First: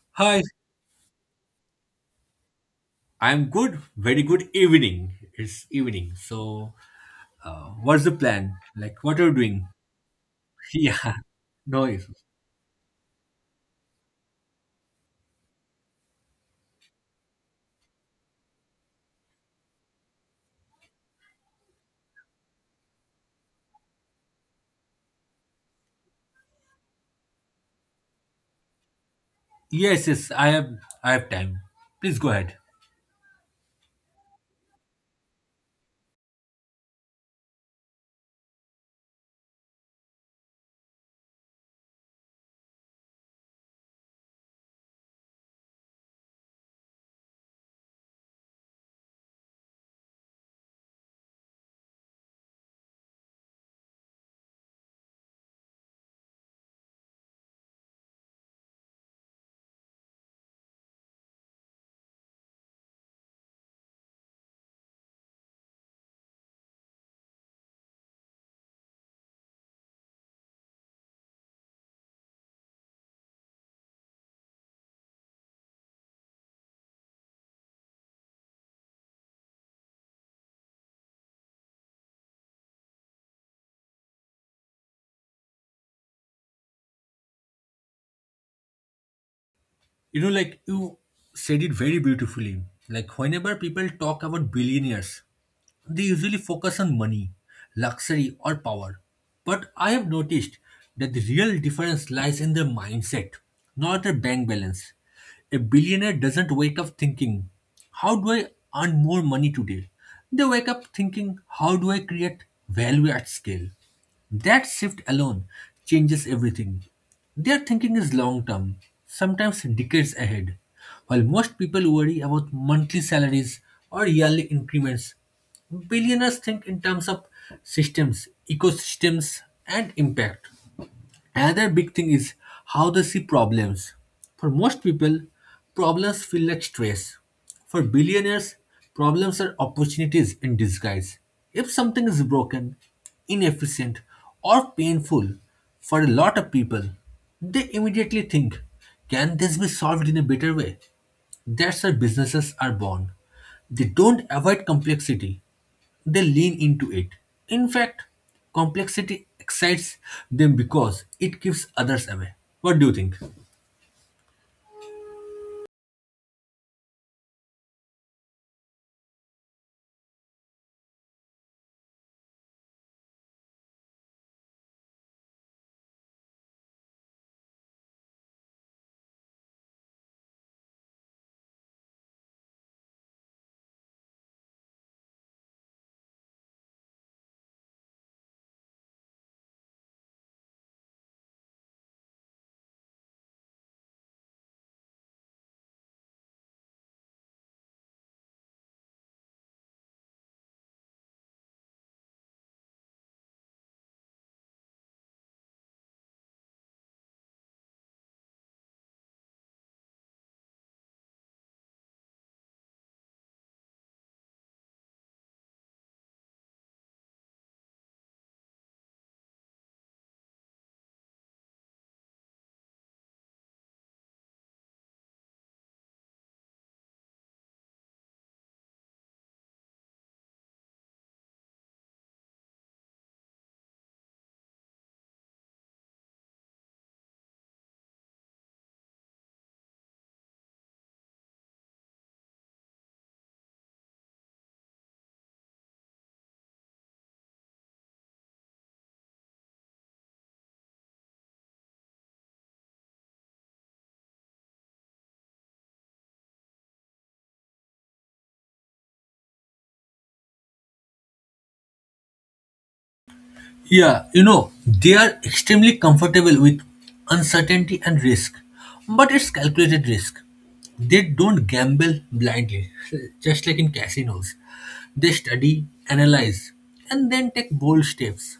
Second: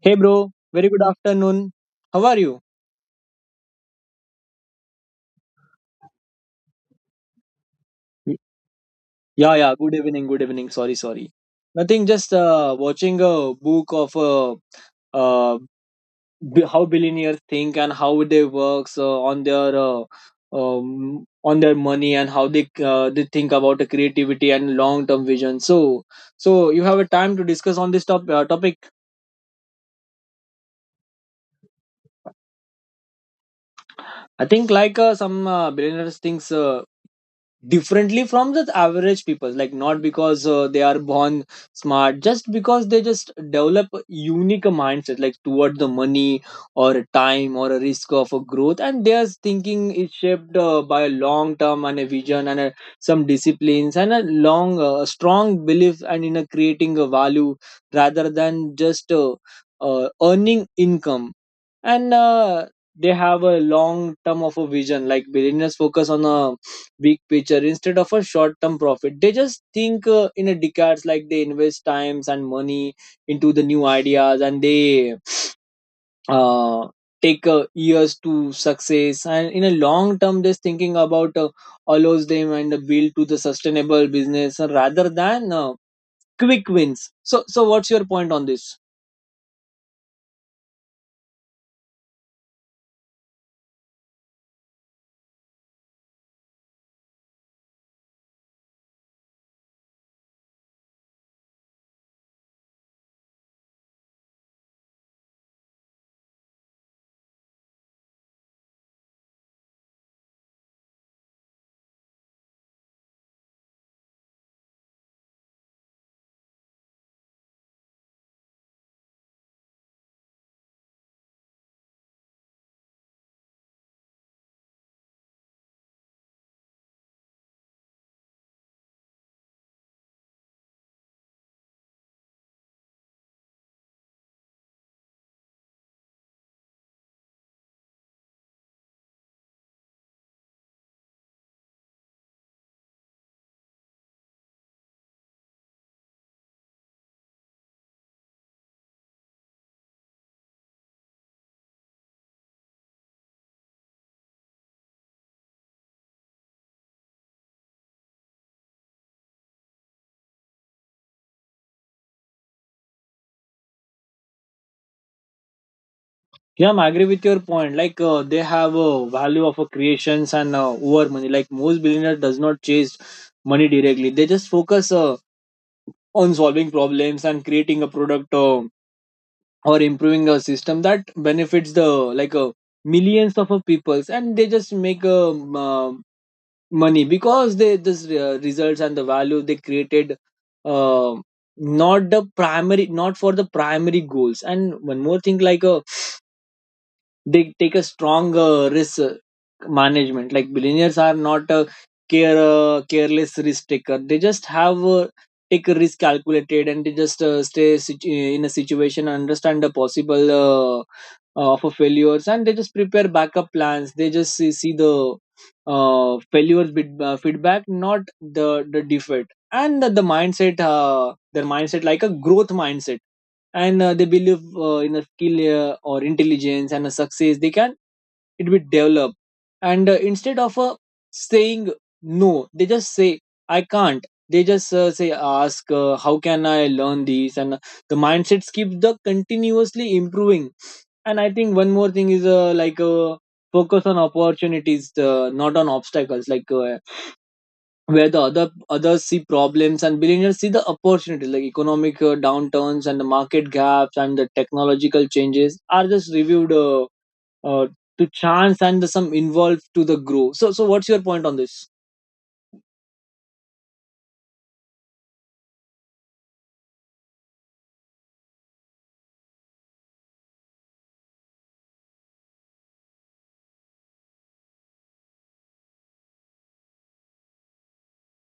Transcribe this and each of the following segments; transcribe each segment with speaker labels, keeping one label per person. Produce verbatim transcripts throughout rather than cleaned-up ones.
Speaker 1: Hey
Speaker 2: Hi,
Speaker 1: bro, very good afternoon. How are you?
Speaker 2: I'm good. Very good evening. It's evening. So, uh, what's the
Speaker 1: Y-
Speaker 2: plan? Like, what are you
Speaker 1: Yeah,
Speaker 2: doing?
Speaker 1: yeah, good evening, good evening. Sorry,
Speaker 2: Yeah,
Speaker 1: sorry.
Speaker 2: no
Speaker 1: Nothing,
Speaker 2: issues.
Speaker 1: just uh, watching a book of uh, uh, b- how billionaires think and how they works uh, on their uh, um, on their money, and how they uh, they think about the creativity and long term vision. So, so you have a time to discuss on this top, uh, topic.
Speaker 2: Yes, yes, I have, I have time. Please go ahead.
Speaker 1: I think like uh, some uh, billionaires thinks uh, differently from the average people, like not because uh, they are born smart, just because they just develop a unique mindset like toward the money or a time or a risk of a growth, and their thinking is shaped uh, by a long term and a vision and a, some disciplines, and a long uh, strong belief and in a creating a value rather than just uh, uh, earning income. And uh, they have a long term of a vision, like billionaires focus on a big picture instead of a short term profit. They just think uh, in a decades, like they invest times and money into the new ideas, and they uh, take uh, years to success, and in a long term just thinking about uh, allows them and build to the sustainable business uh, rather than uh, quick wins. So so what's your point on this?
Speaker 2: You know, like you said it very beautifully. Like whenever people talk about billionaires, they usually focus on money, luxury, or power. But I have noticed that the real difference lies in their mindset, not their bank balance. A billionaire doesn't wake up thinking, how do I earn more money today? They wake up thinking, how do I create value at scale? That shift alone changes everything. Their thinking is long term, sometimes decades ahead. While most people worry about monthly salaries or yearly increments, billionaires think in terms of systems, ecosystems, and impact. Another big thing is how they see problems. For most people, problems feel like stress. For billionaires, problems are opportunities in disguise. If something is broken, inefficient, or painful for a lot of people, they immediately think, can this be solved in a better way? That's where businesses are born. They don't avoid complexity, they lean into it. In fact, complexity excites them because it keeps others away. What do you think?
Speaker 1: Yeah, I agree with your point. Like uh, they have a value of a creations and uh, over money. Like most billionaire does not chase money directly. They just focus uh, on solving problems and creating a product uh, or improving a system that benefits the, like uh, millions of uh, peoples. And they just make uh, m- uh, money because they this uh, results and the value they created. Uh, Not the primary, not for the primary goals. And one more thing, like uh, they take a strong uh, risk uh, management, like billionaires are not a care uh, careless risk taker. They just have uh, take a risk calculated, and they just uh, stay situ- in a situation, understand the possible uh, uh, for failures, and they just prepare backup plans. They just see, see the uh, failures bit, uh, feedback, not the the defeat, and the, the mindset, uh, their mindset, like a growth mindset. And uh, they believe uh, in a skill uh, or intelligence, and a success they can it be developed. And uh, instead of uh, saying no, they just say I can't. They just uh, say ask uh, how can I learn this? And uh, the mindsets keep the continuously improving. And I think one more thing is uh, like uh, focus on opportunities, uh, not on obstacles, like uh, where the other others see problems and billionaires see the opportunities, like economic uh, downturns and the market gaps and the technological changes are just reviewed uh, uh, to chance and the some involved to the growth. so so what's your point on this?
Speaker 2: Yeah, you know, they are extremely comfortable with uncertainty and risk, but it's calculated risk. They don't gamble blindly, just like in casinos. They study, analyze, and then take bold steps.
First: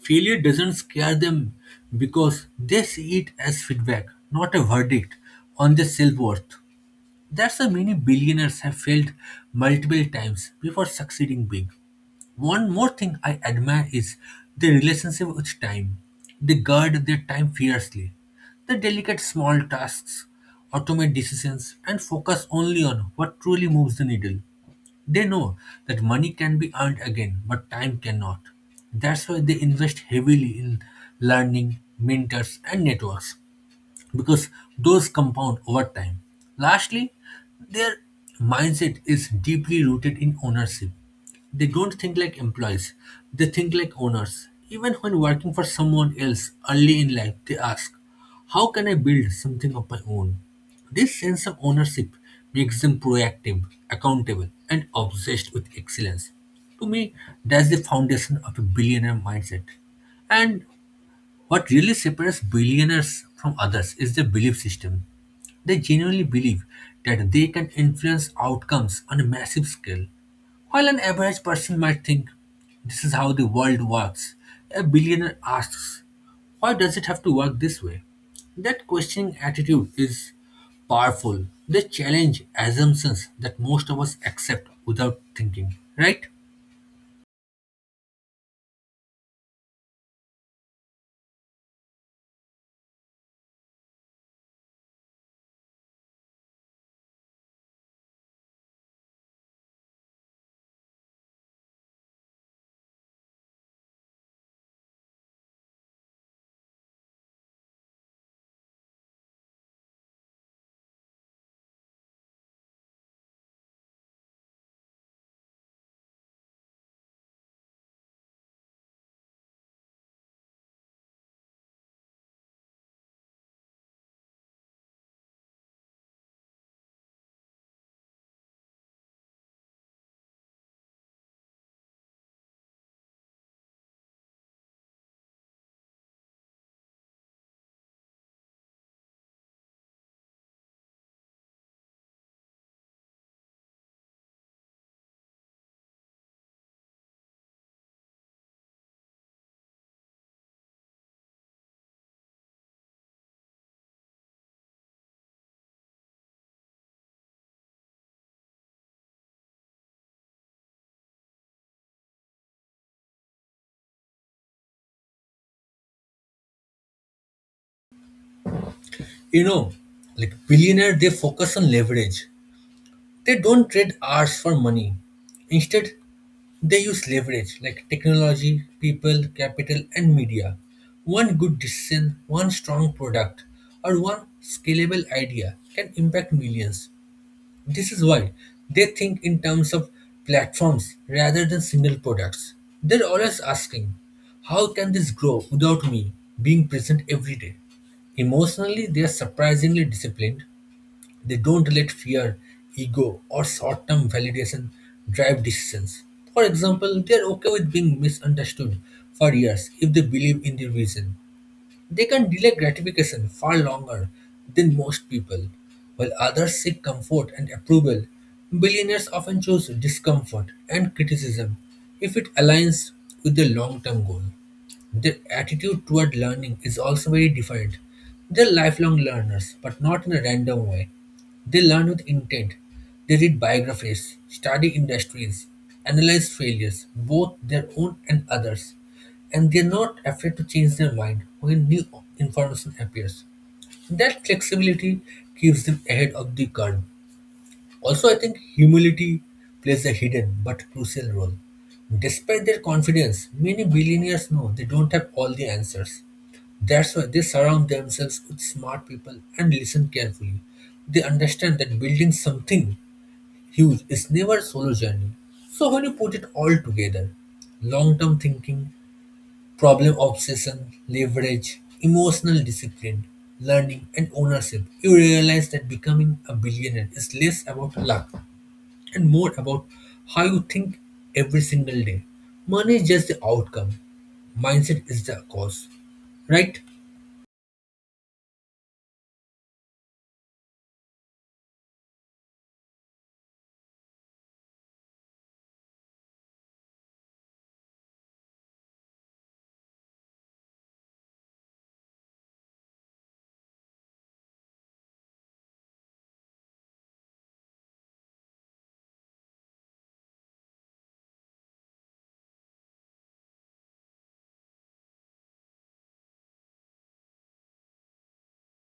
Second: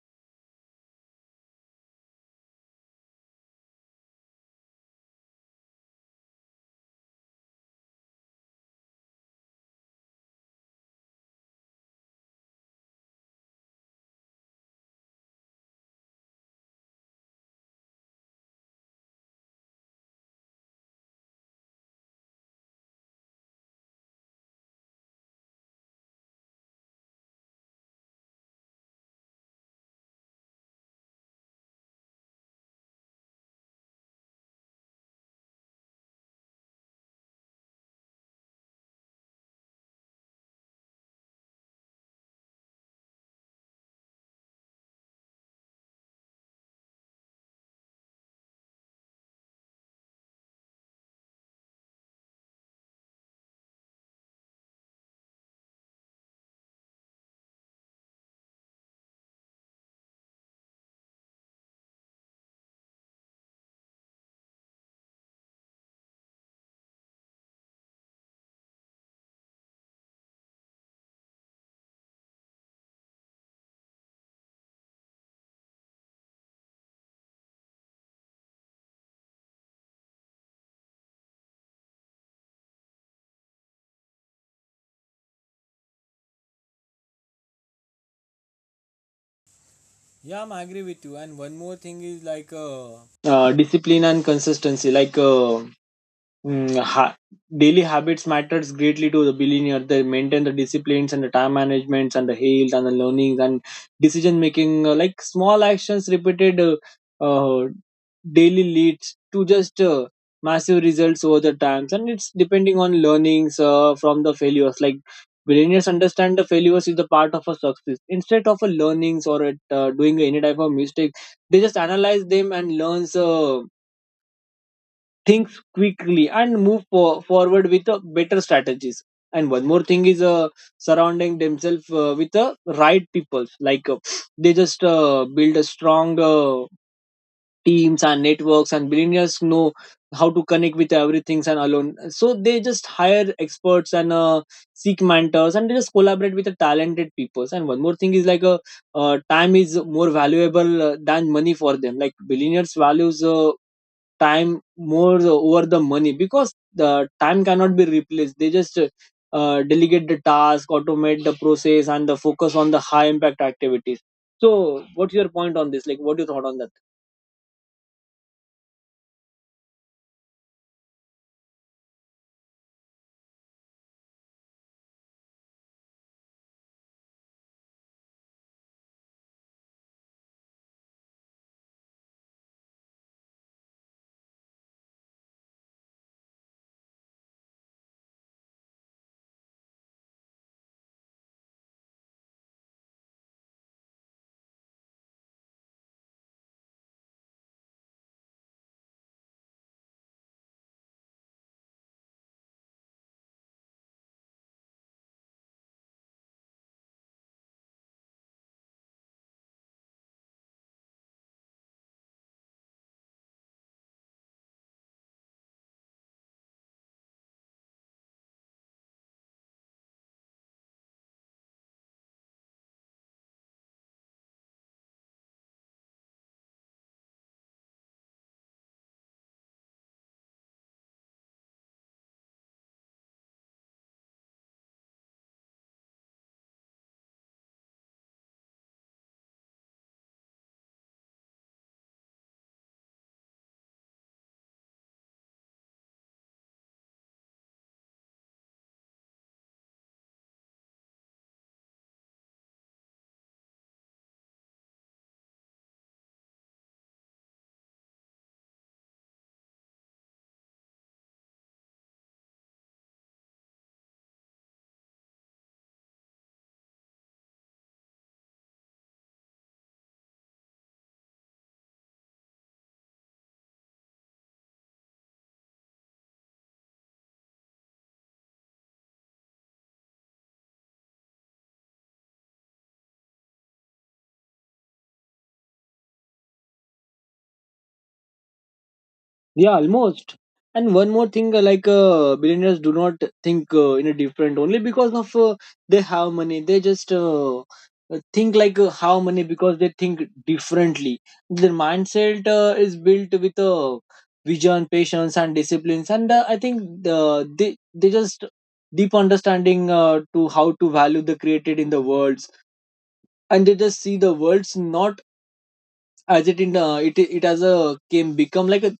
Speaker 2: Failure doesn't scare them because they see it as feedback, not a verdict on their self worth. That's why many billionaires have failed multiple times before succeeding big. One more thing I admire is their relationship with time. They guard their time fiercely. They delegate small tasks, automate decisions, and focus only on what truly moves the needle. They know that money can be earned again, but time cannot. That's why they invest heavily in learning, mentors, and networks because those compound over time. Lastly, their mindset is deeply rooted in ownership. They don't think like employees, they think like owners. Even when working for someone else early in life, they ask, how can I build something of my own? This sense of ownership makes them proactive, accountable, and obsessed with excellence. To me, that's the foundation of a billionaire mindset. And what really separates billionaires from others is their belief system. They genuinely believe that they can influence outcomes on a massive scale. While an average person might think, this is how the world works, a billionaire asks, why does it have to work this way? That questioning attitude is powerful. They challenge assumptions that most of us accept without thinking, right?
Speaker 1: Yeah, I'm agree with you. And one more thing is, like, uh, uh, discipline and consistency, like uh, Mm, ha- daily habits matters greatly to the billionaire. They maintain the disciplines and the time managements and the health and the learnings and decision making. Uh, like small actions repeated uh, uh, daily leads to just uh, massive results over the times. And it's depending on learnings uh, from the failures. Like billionaires understand the failures is the part of a success. Instead of a learnings or at, uh, doing any type of mistake, they just analyze them and learns Uh, things quickly, and move for, forward with uh, better strategies. And one more thing is uh, surrounding themselves uh, with the right people, like uh, they just uh, build a strong uh, teams and networks. And billionaires know how to connect with everything and alone, so they just hire experts and uh, seek mentors, and they just collaborate with the talented people. And one more thing is, like uh, uh, time is more valuable uh, than money for them. Like billionaires values uh, time more over the money, because the time cannot be replaced. They just uh, delegate the task, automate the process, and the focus on the high impact activities. So what's your point on this, like what do you thought on that?
Speaker 2: You know, like billionaire, they focus on leverage. They don't trade hours for money. Instead, they use leverage like technology, people, capital, and media. One good decision, one strong product, or one scalable idea can impact millions. This is why they think in terms of platforms rather than single products. They're always asking, how can this grow without me being present every day? Emotionally, they are surprisingly disciplined, they don't let fear, ego, or short term validation drive decisions. For example, they are okay with being misunderstood for years if they believe in the reason. They can delay gratification far longer than most people. While others seek comfort and approval, billionaires often choose discomfort and criticism if it aligns with their long term goal. Their attitude toward learning is also very defined. They're lifelong learners, but not in a random way. They learn with intent. They read biographies, study industries, analyze failures, both their own and others, and they're not afraid to change their mind when new information appears. That flexibility keeps them ahead of the curve. Also, I think humility plays a hidden but crucial role. Despite their confidence, many billionaires know they don't have all the answers. That's why they surround themselves with smart people and listen carefully. They understand that building something huge is never a solo journey. So when you put it all together, long-term thinking, problem obsession, leverage, emotional discipline, learning, and ownership, you realize that becoming a billionaire is less about luck and more about how you think every single day. Money is just the outcome, mindset is the cause, right?
Speaker 1: Yeah, almost. And one more thing, uh, like uh, billionaires do not think uh, in a different only because of uh, they have money. They just uh, uh, think like uh, how money, because they think differently. Their mindset uh, is built with uh, vision, patience, and disciplines. And uh, I think uh, they they just deep understanding uh, to how to value the created in the worlds, and they just see the worlds not as it in uh, it it as a came become like a,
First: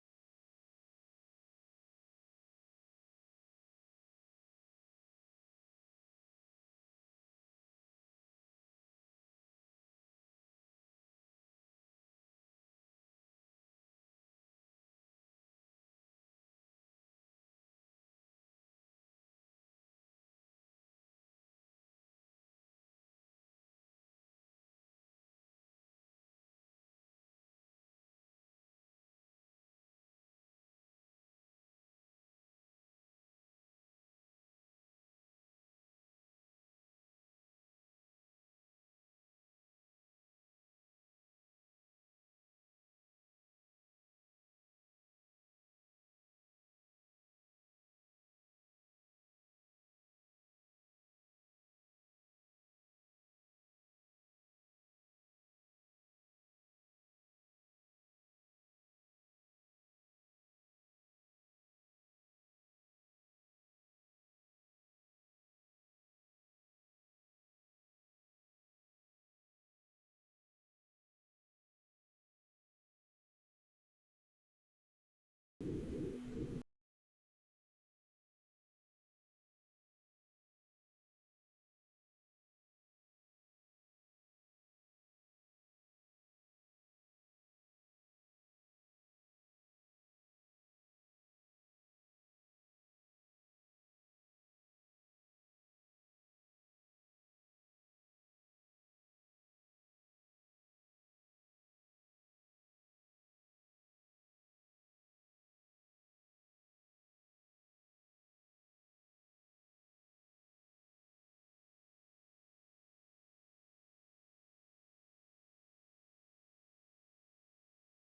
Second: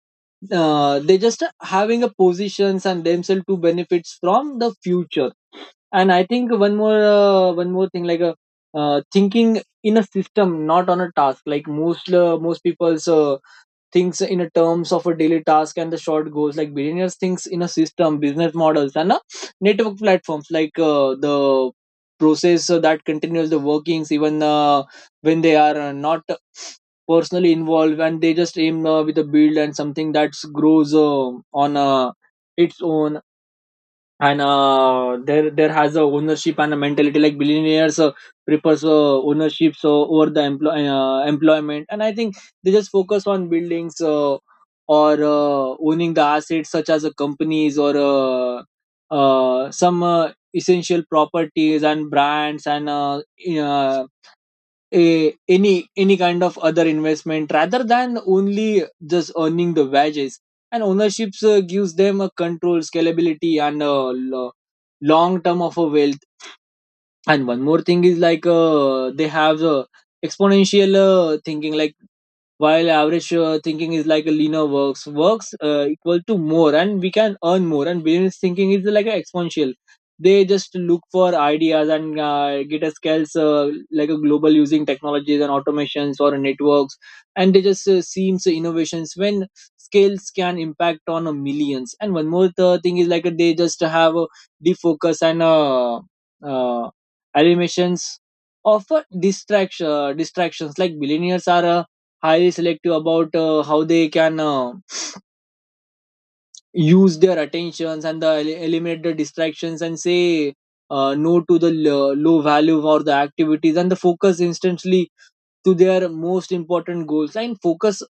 Speaker 1: uh, they just having a positions and themselves to benefits from the future. And I think one more uh, one more thing, like uh, uh, thinking in a system, not on a task, like most uh, most people's uh, thinks in a terms of a daily task and the short goals. Like billionaires thinks in a system business models and a network platforms, like uh, the process uh, that continues the workings even uh, when they are uh, not personally involved, and they just aim uh, with a build and something that grows uh, on uh, its own. And uh, there there has a ownership and a mentality, like billionaires uh, prefers uh, ownerships uh, over the employ uh, employment, and I think they just focus on buildings uh, or uh, owning the assets, such as uh, companies or uh, uh, some uh, essential properties and brands and uh, uh, a any any kind of other investment rather than only just earning the wages. And ownerships uh, gives them a control, scalability, and a lo- long term of a wealth. And one more thing is, like uh, they have uh, exponential uh, thinking, like while average uh, thinking is like a linear, works works uh, equal to more, and we can earn more, and business thinking is like an exponential. They just look for ideas and uh, get a scales uh, like a global using technologies and automations or networks. And they just uh, seems innovations when scales can impact on a millions. And one more th- thing is, like uh, they just have a defocus and uh, uh, animations of uh, distraction uh, distractions. Like billionaires are uh, highly selective about uh, how they can uh, use their attentions and the, eliminate the distractions and say uh, no to the l- low value or the activities, and the focus instantly to their most important goals. And focus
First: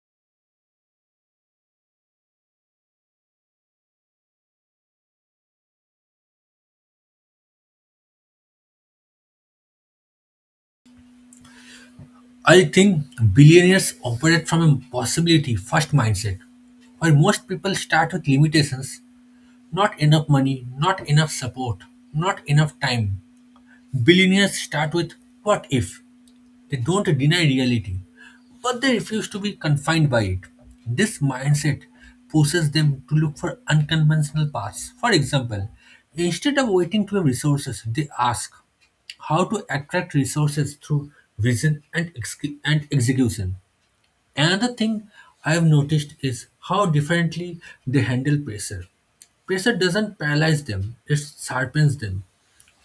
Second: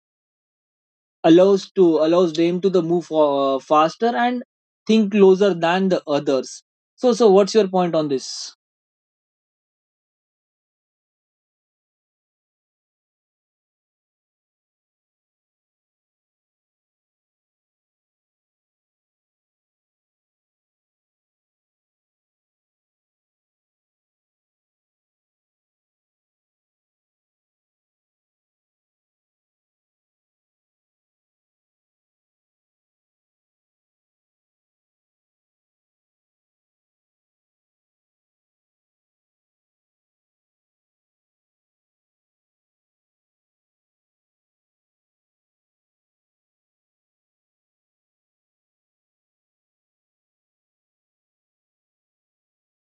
Speaker 1: allows to allows them to the move uh, faster and think closer than the others. So so what's your point on this?
Speaker 2: I think billionaires operate from a possibility first mindset, while most people start with limitations, not enough money, not enough support, not enough time. Billionaires start with what if. They don't deny reality, but they refuse to be confined by it. This mindset pushes them to look for unconventional paths. For example, instead of waiting to have resources, they ask how to attract resources through vision and, exec- and execution. Another thing I have noticed is how differently they handle pressure. Pressure doesn't paralyze them, it sharpens them.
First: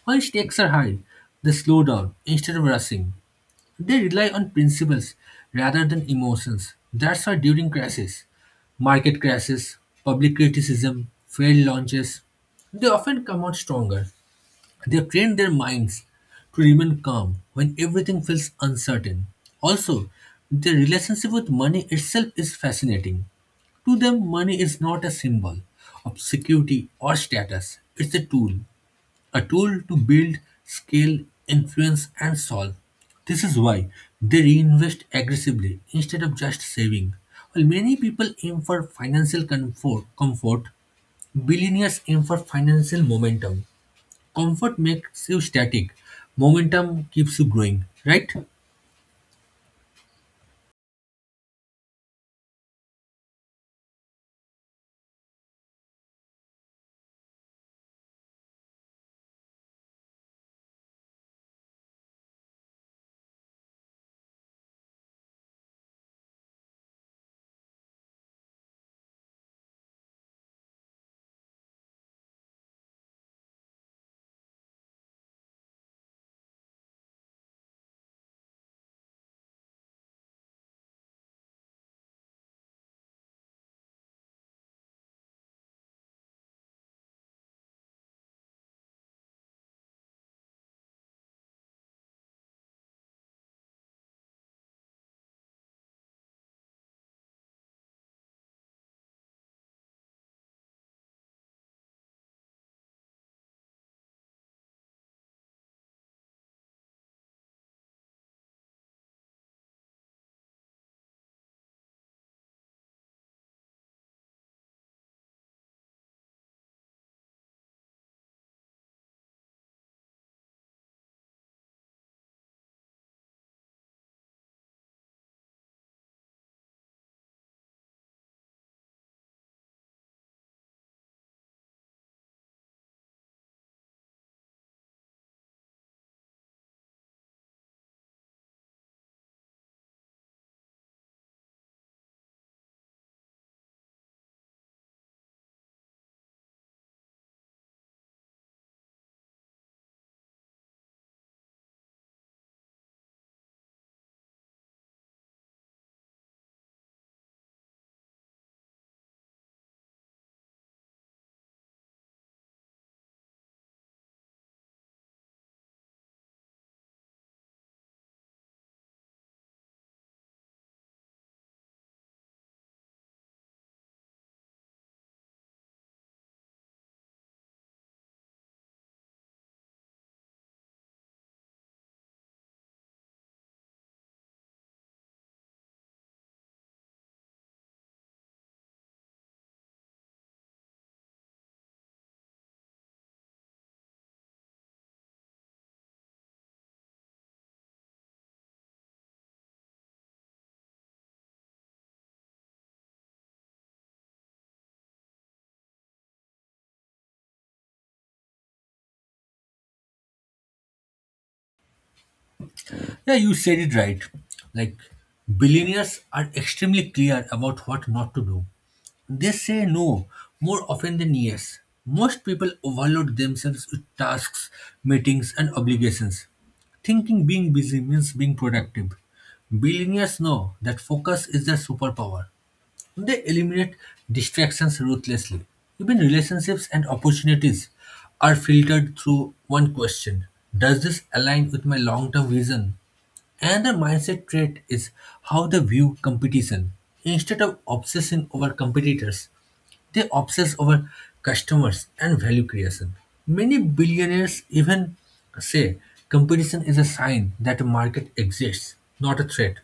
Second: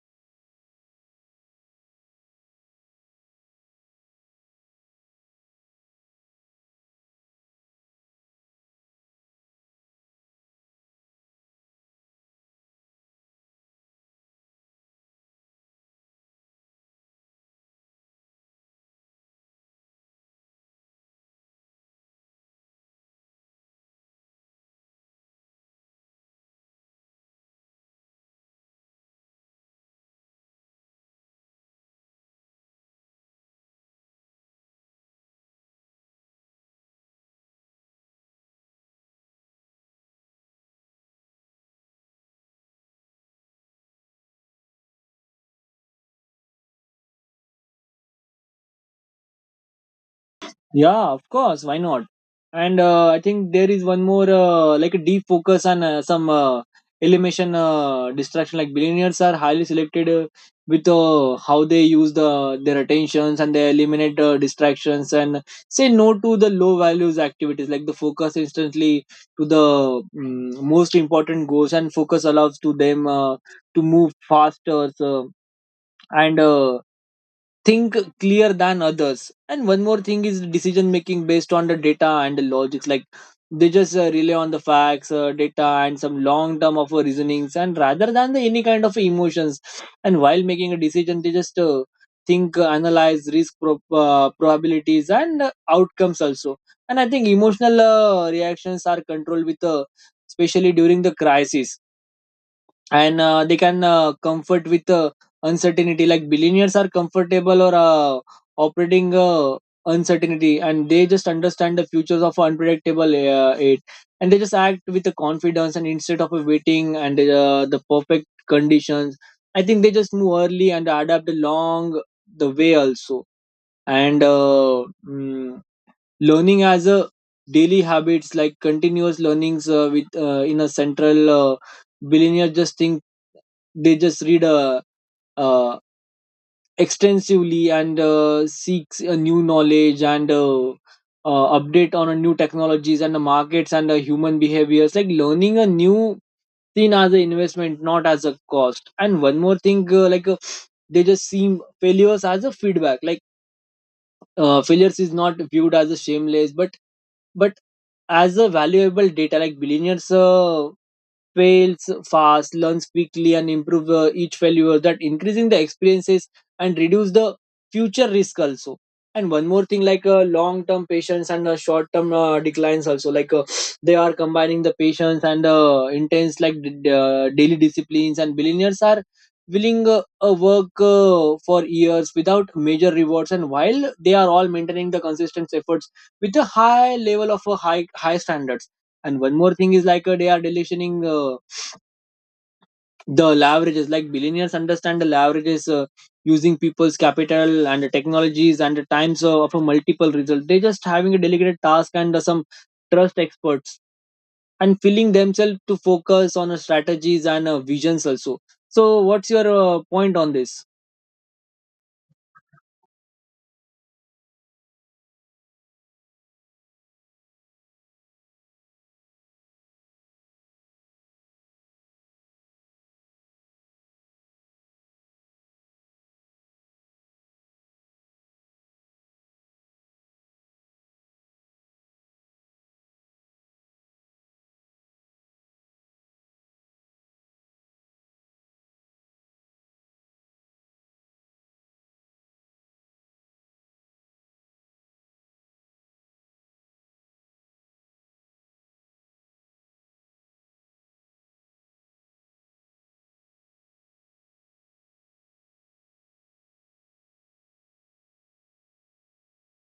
Speaker 2: When stakes are high, they slow down instead of rushing. They rely on principles rather than emotions. That's why during crashes, market crashes, public criticism, failed launches, they often come out stronger. They have trained their minds to remain calm when everything feels uncertain. Also, their relationship with money itself is fascinating. To them, money is not a symbol of security or status, it's a tool, a tool to build, scale, influence, and solve. This is why they reinvest aggressively instead of just saving. While many people aim for financial comfort, comfort, billionaires aim for financial momentum. Comfort makes you static, momentum keeps you growing, right?
Speaker 1: Yeah, of course. Why not? And uh, I think there is one more, uh, like a deep focus on uh, some uh, elimination uh, distraction. Like billionaires are highly selected uh, with uh, how they use the their attentions, and they eliminate uh, distractions and say no to the low values activities. Like the focus instantly to the mm, most important goals, and focus allows to them uh, to move faster, so, and uh, think clear than others. And one more thing is decision making based on the data and the logics, like they just uh, rely on the facts, uh, data, and some long term of uh, reasonings, and rather than the any kind of emotions. And while making a decision, they just uh, think, uh, analyze risk pro- uh, probabilities and uh, outcomes also. And I think emotional uh, reactions are controlled with, uh, especially during the crisis. And uh, they can uh, comfort with uh, uncertainty, like billionaires are comfortable or uh, operating uh, uncertainty, and they just understand the futures of unpredictable uh, it. And they just act with the confidence, and instead of waiting and uh, the perfect conditions. I think they just move early and adapt along the way also. And uh, mm, learning as a daily habits, like continuous learnings uh, with uh, in a central, uh, billionaire just thinks. They just read uh, uh, extensively and uh, seeks a new knowledge, and uh, uh, update on a new technologies and the markets and the human behaviors, like learning a new seen as an investment, not as a cost. And one more thing, uh, like uh, they just seem failures as a feedback, like uh, failures is not viewed as a shameless, but but as a valuable data. Like billionaires uh, fails fast, learns quickly, and improve uh, each failure, that increasing the experiences and reduce the future risk also. And one more thing, like uh, long term patience and uh, short term uh, declines also. Like uh, they are combining the patience and uh, intense, like d- d- uh, daily disciplines. And billionaires are willing uh, uh, work uh, for years without major rewards. And while they are all maintaining the consistent efforts with a high level of uh, high high standards. And one more thing is like uh, they are deletioning uh, the leverages. Like billionaires understand the leverages uh, using people's capital and the technologies and the times of, of a multiple result, they just having a delegated task and uh, some trust experts and feeling themselves to focus on uh, strategies and uh, visions also. So what's your uh, point on this?
Speaker 2: Yeah, you said it right. Like, billionaires are extremely clear about what not to do. They say no more often than yes. Most people overload themselves with tasks, meetings, and obligations, thinking being busy means being productive. Billionaires know that focus is their superpower. They eliminate distractions ruthlessly. Even relationships and opportunities are filtered through one question: does this align with my long term vision? Another mindset trait is how they view competition. Instead of obsessing over competitors, they obsess over customers and value creation. Many billionaires even say competition is a sign that a market exists, not a threat.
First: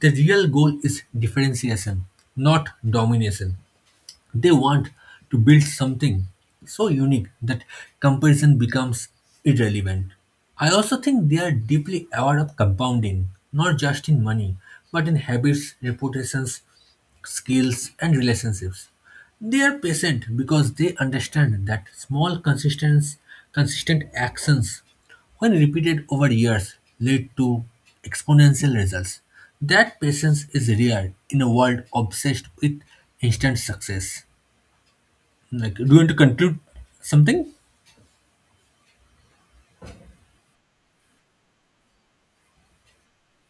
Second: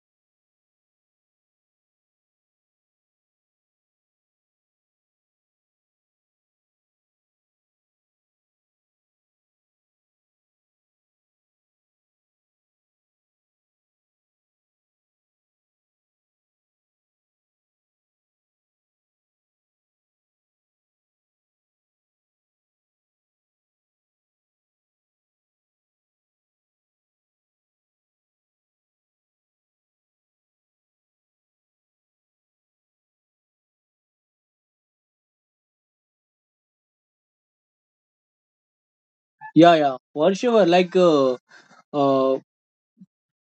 Speaker 2: The real goal is differentiation, not domination. They want to build something so unique that comparison becomes irrelevant. I also think they are deeply aware of compounding, not just in money, but in habits, reputations, skills, and relationships. They are patient because they understand that small consistent, consistent actions when repeated over years lead to exponential results. That patience is rare in a world obsessed with instant success. Like, do you want to conclude something?
Speaker 1: Yeah yeah for sure. like uh, uh,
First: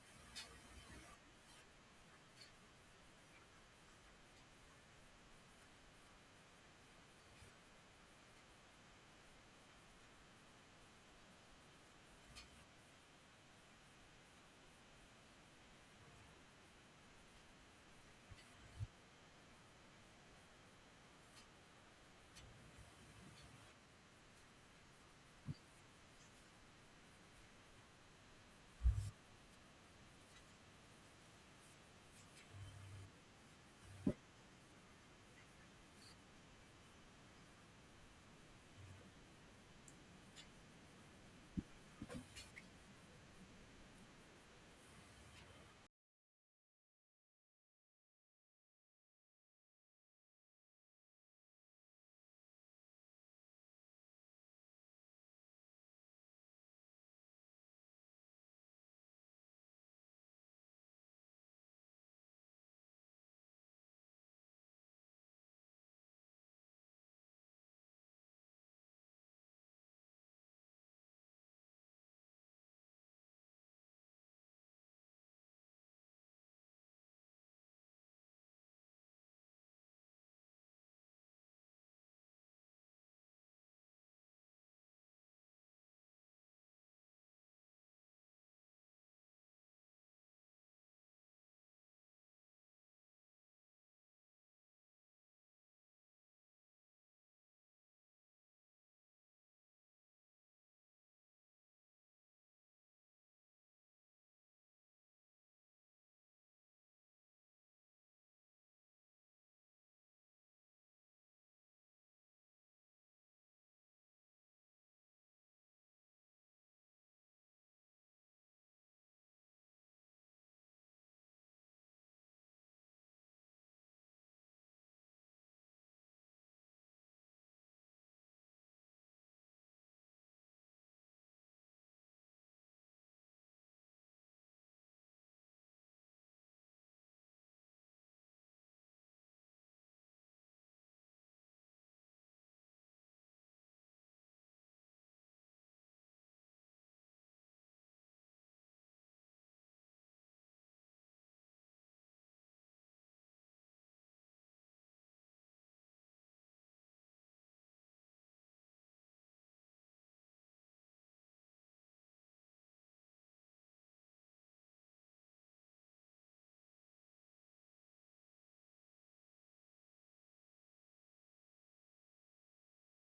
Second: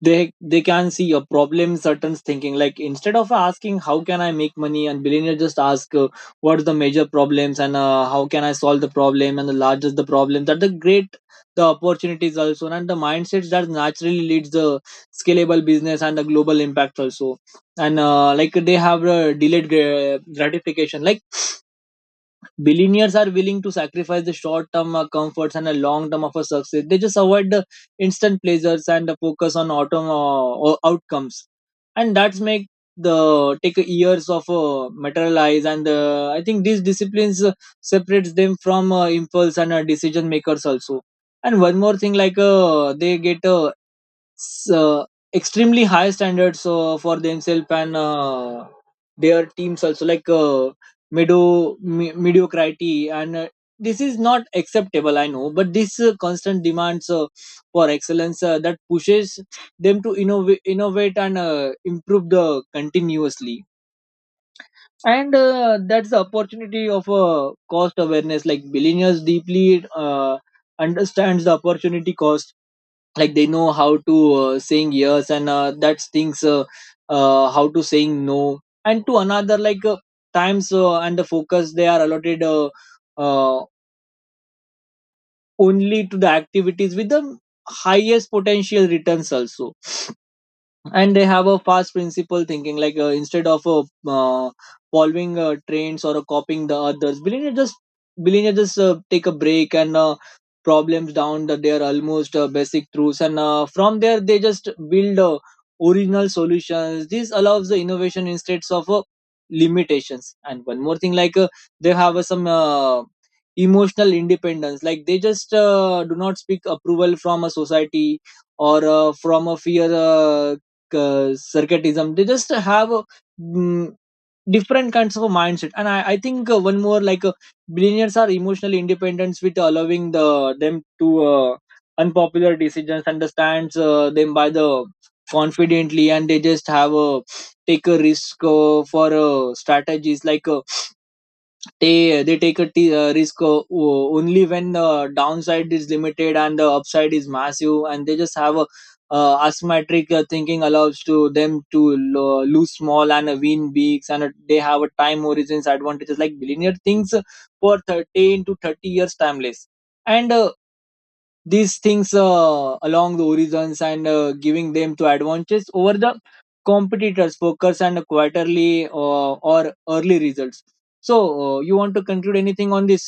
Speaker 1: they they can see a problem certain thinking, like instead of asking how can I make money, and billionaire just ask uh, what are the major problems, and uh, how can I solve the problem, and the largest the problem that the great the opportunities also. And the mindsets that naturally leads the scalable business and the global impact also. And uh, like they have uh, delayed gra- gratification. Like billionaires are willing to sacrifice the short term uh, comforts and a long term of a success. They just avoid the instant pleasures and the focus on autumn uh, outcomes, and that's make the take years of uh, materialize. And uh, I think these disciplines uh, separates them from uh, impulse and uh, decision makers also. And one more thing, like uh, they get uh, so extremely high standards uh, for themselves and uh, their teams also. like uh, medo- me- mediocrity and uh, this is not acceptable, I know, but this uh, constant demands uh, for excellence uh, that pushes them to innov- innovate and uh, improve the continuously. And uh, that's the opportunity of uh, cost awareness. Like billionaires deeply uh, understands the opportunity cost. Like they know how to uh, saying yes and uh, that's things uh, uh, how to saying no and to another. like uh, times uh, and the focus they are allotted uh, uh, only to the activities with the highest potential returns also. And they have a fast principle thinking, like uh, instead of uh, uh, following uh, trends or uh, copying the others, billionaires just billionaires just uh, take a break and uh, problems down the, their almost uh, basic truths, and uh, from there they just build uh, original solutions. This allows the innovation instead of uh, limitations. And one more thing, like uh, they have uh, some uh, emotional independence. Like they just uh, do not speak approval from a society or uh, from a fear uh, uh, circuitism. They just have uh, mm, different kinds of a mindset. And i, I think uh, one more, like uh, billionaires are emotionally independent with allowing the them to uh, unpopular decisions, understands uh, them by the confidently. And they just have a take a risk uh, for uh, strategies. like uh, they they take a t- uh, risk uh, o- only when the downside is limited and the upside is massive. And they just have a uh, asymmetric uh, thinking allows to them to lo- lose small and uh, win bigs. And uh, they have a time horizons advantages. Like billionaire things for thirteen to thirty years timeless. And uh, these things uh, along the horizons and uh, giving them to advantages over the competitors focus and quarterly uh, or early results. So uh, you want to conclude anything on this?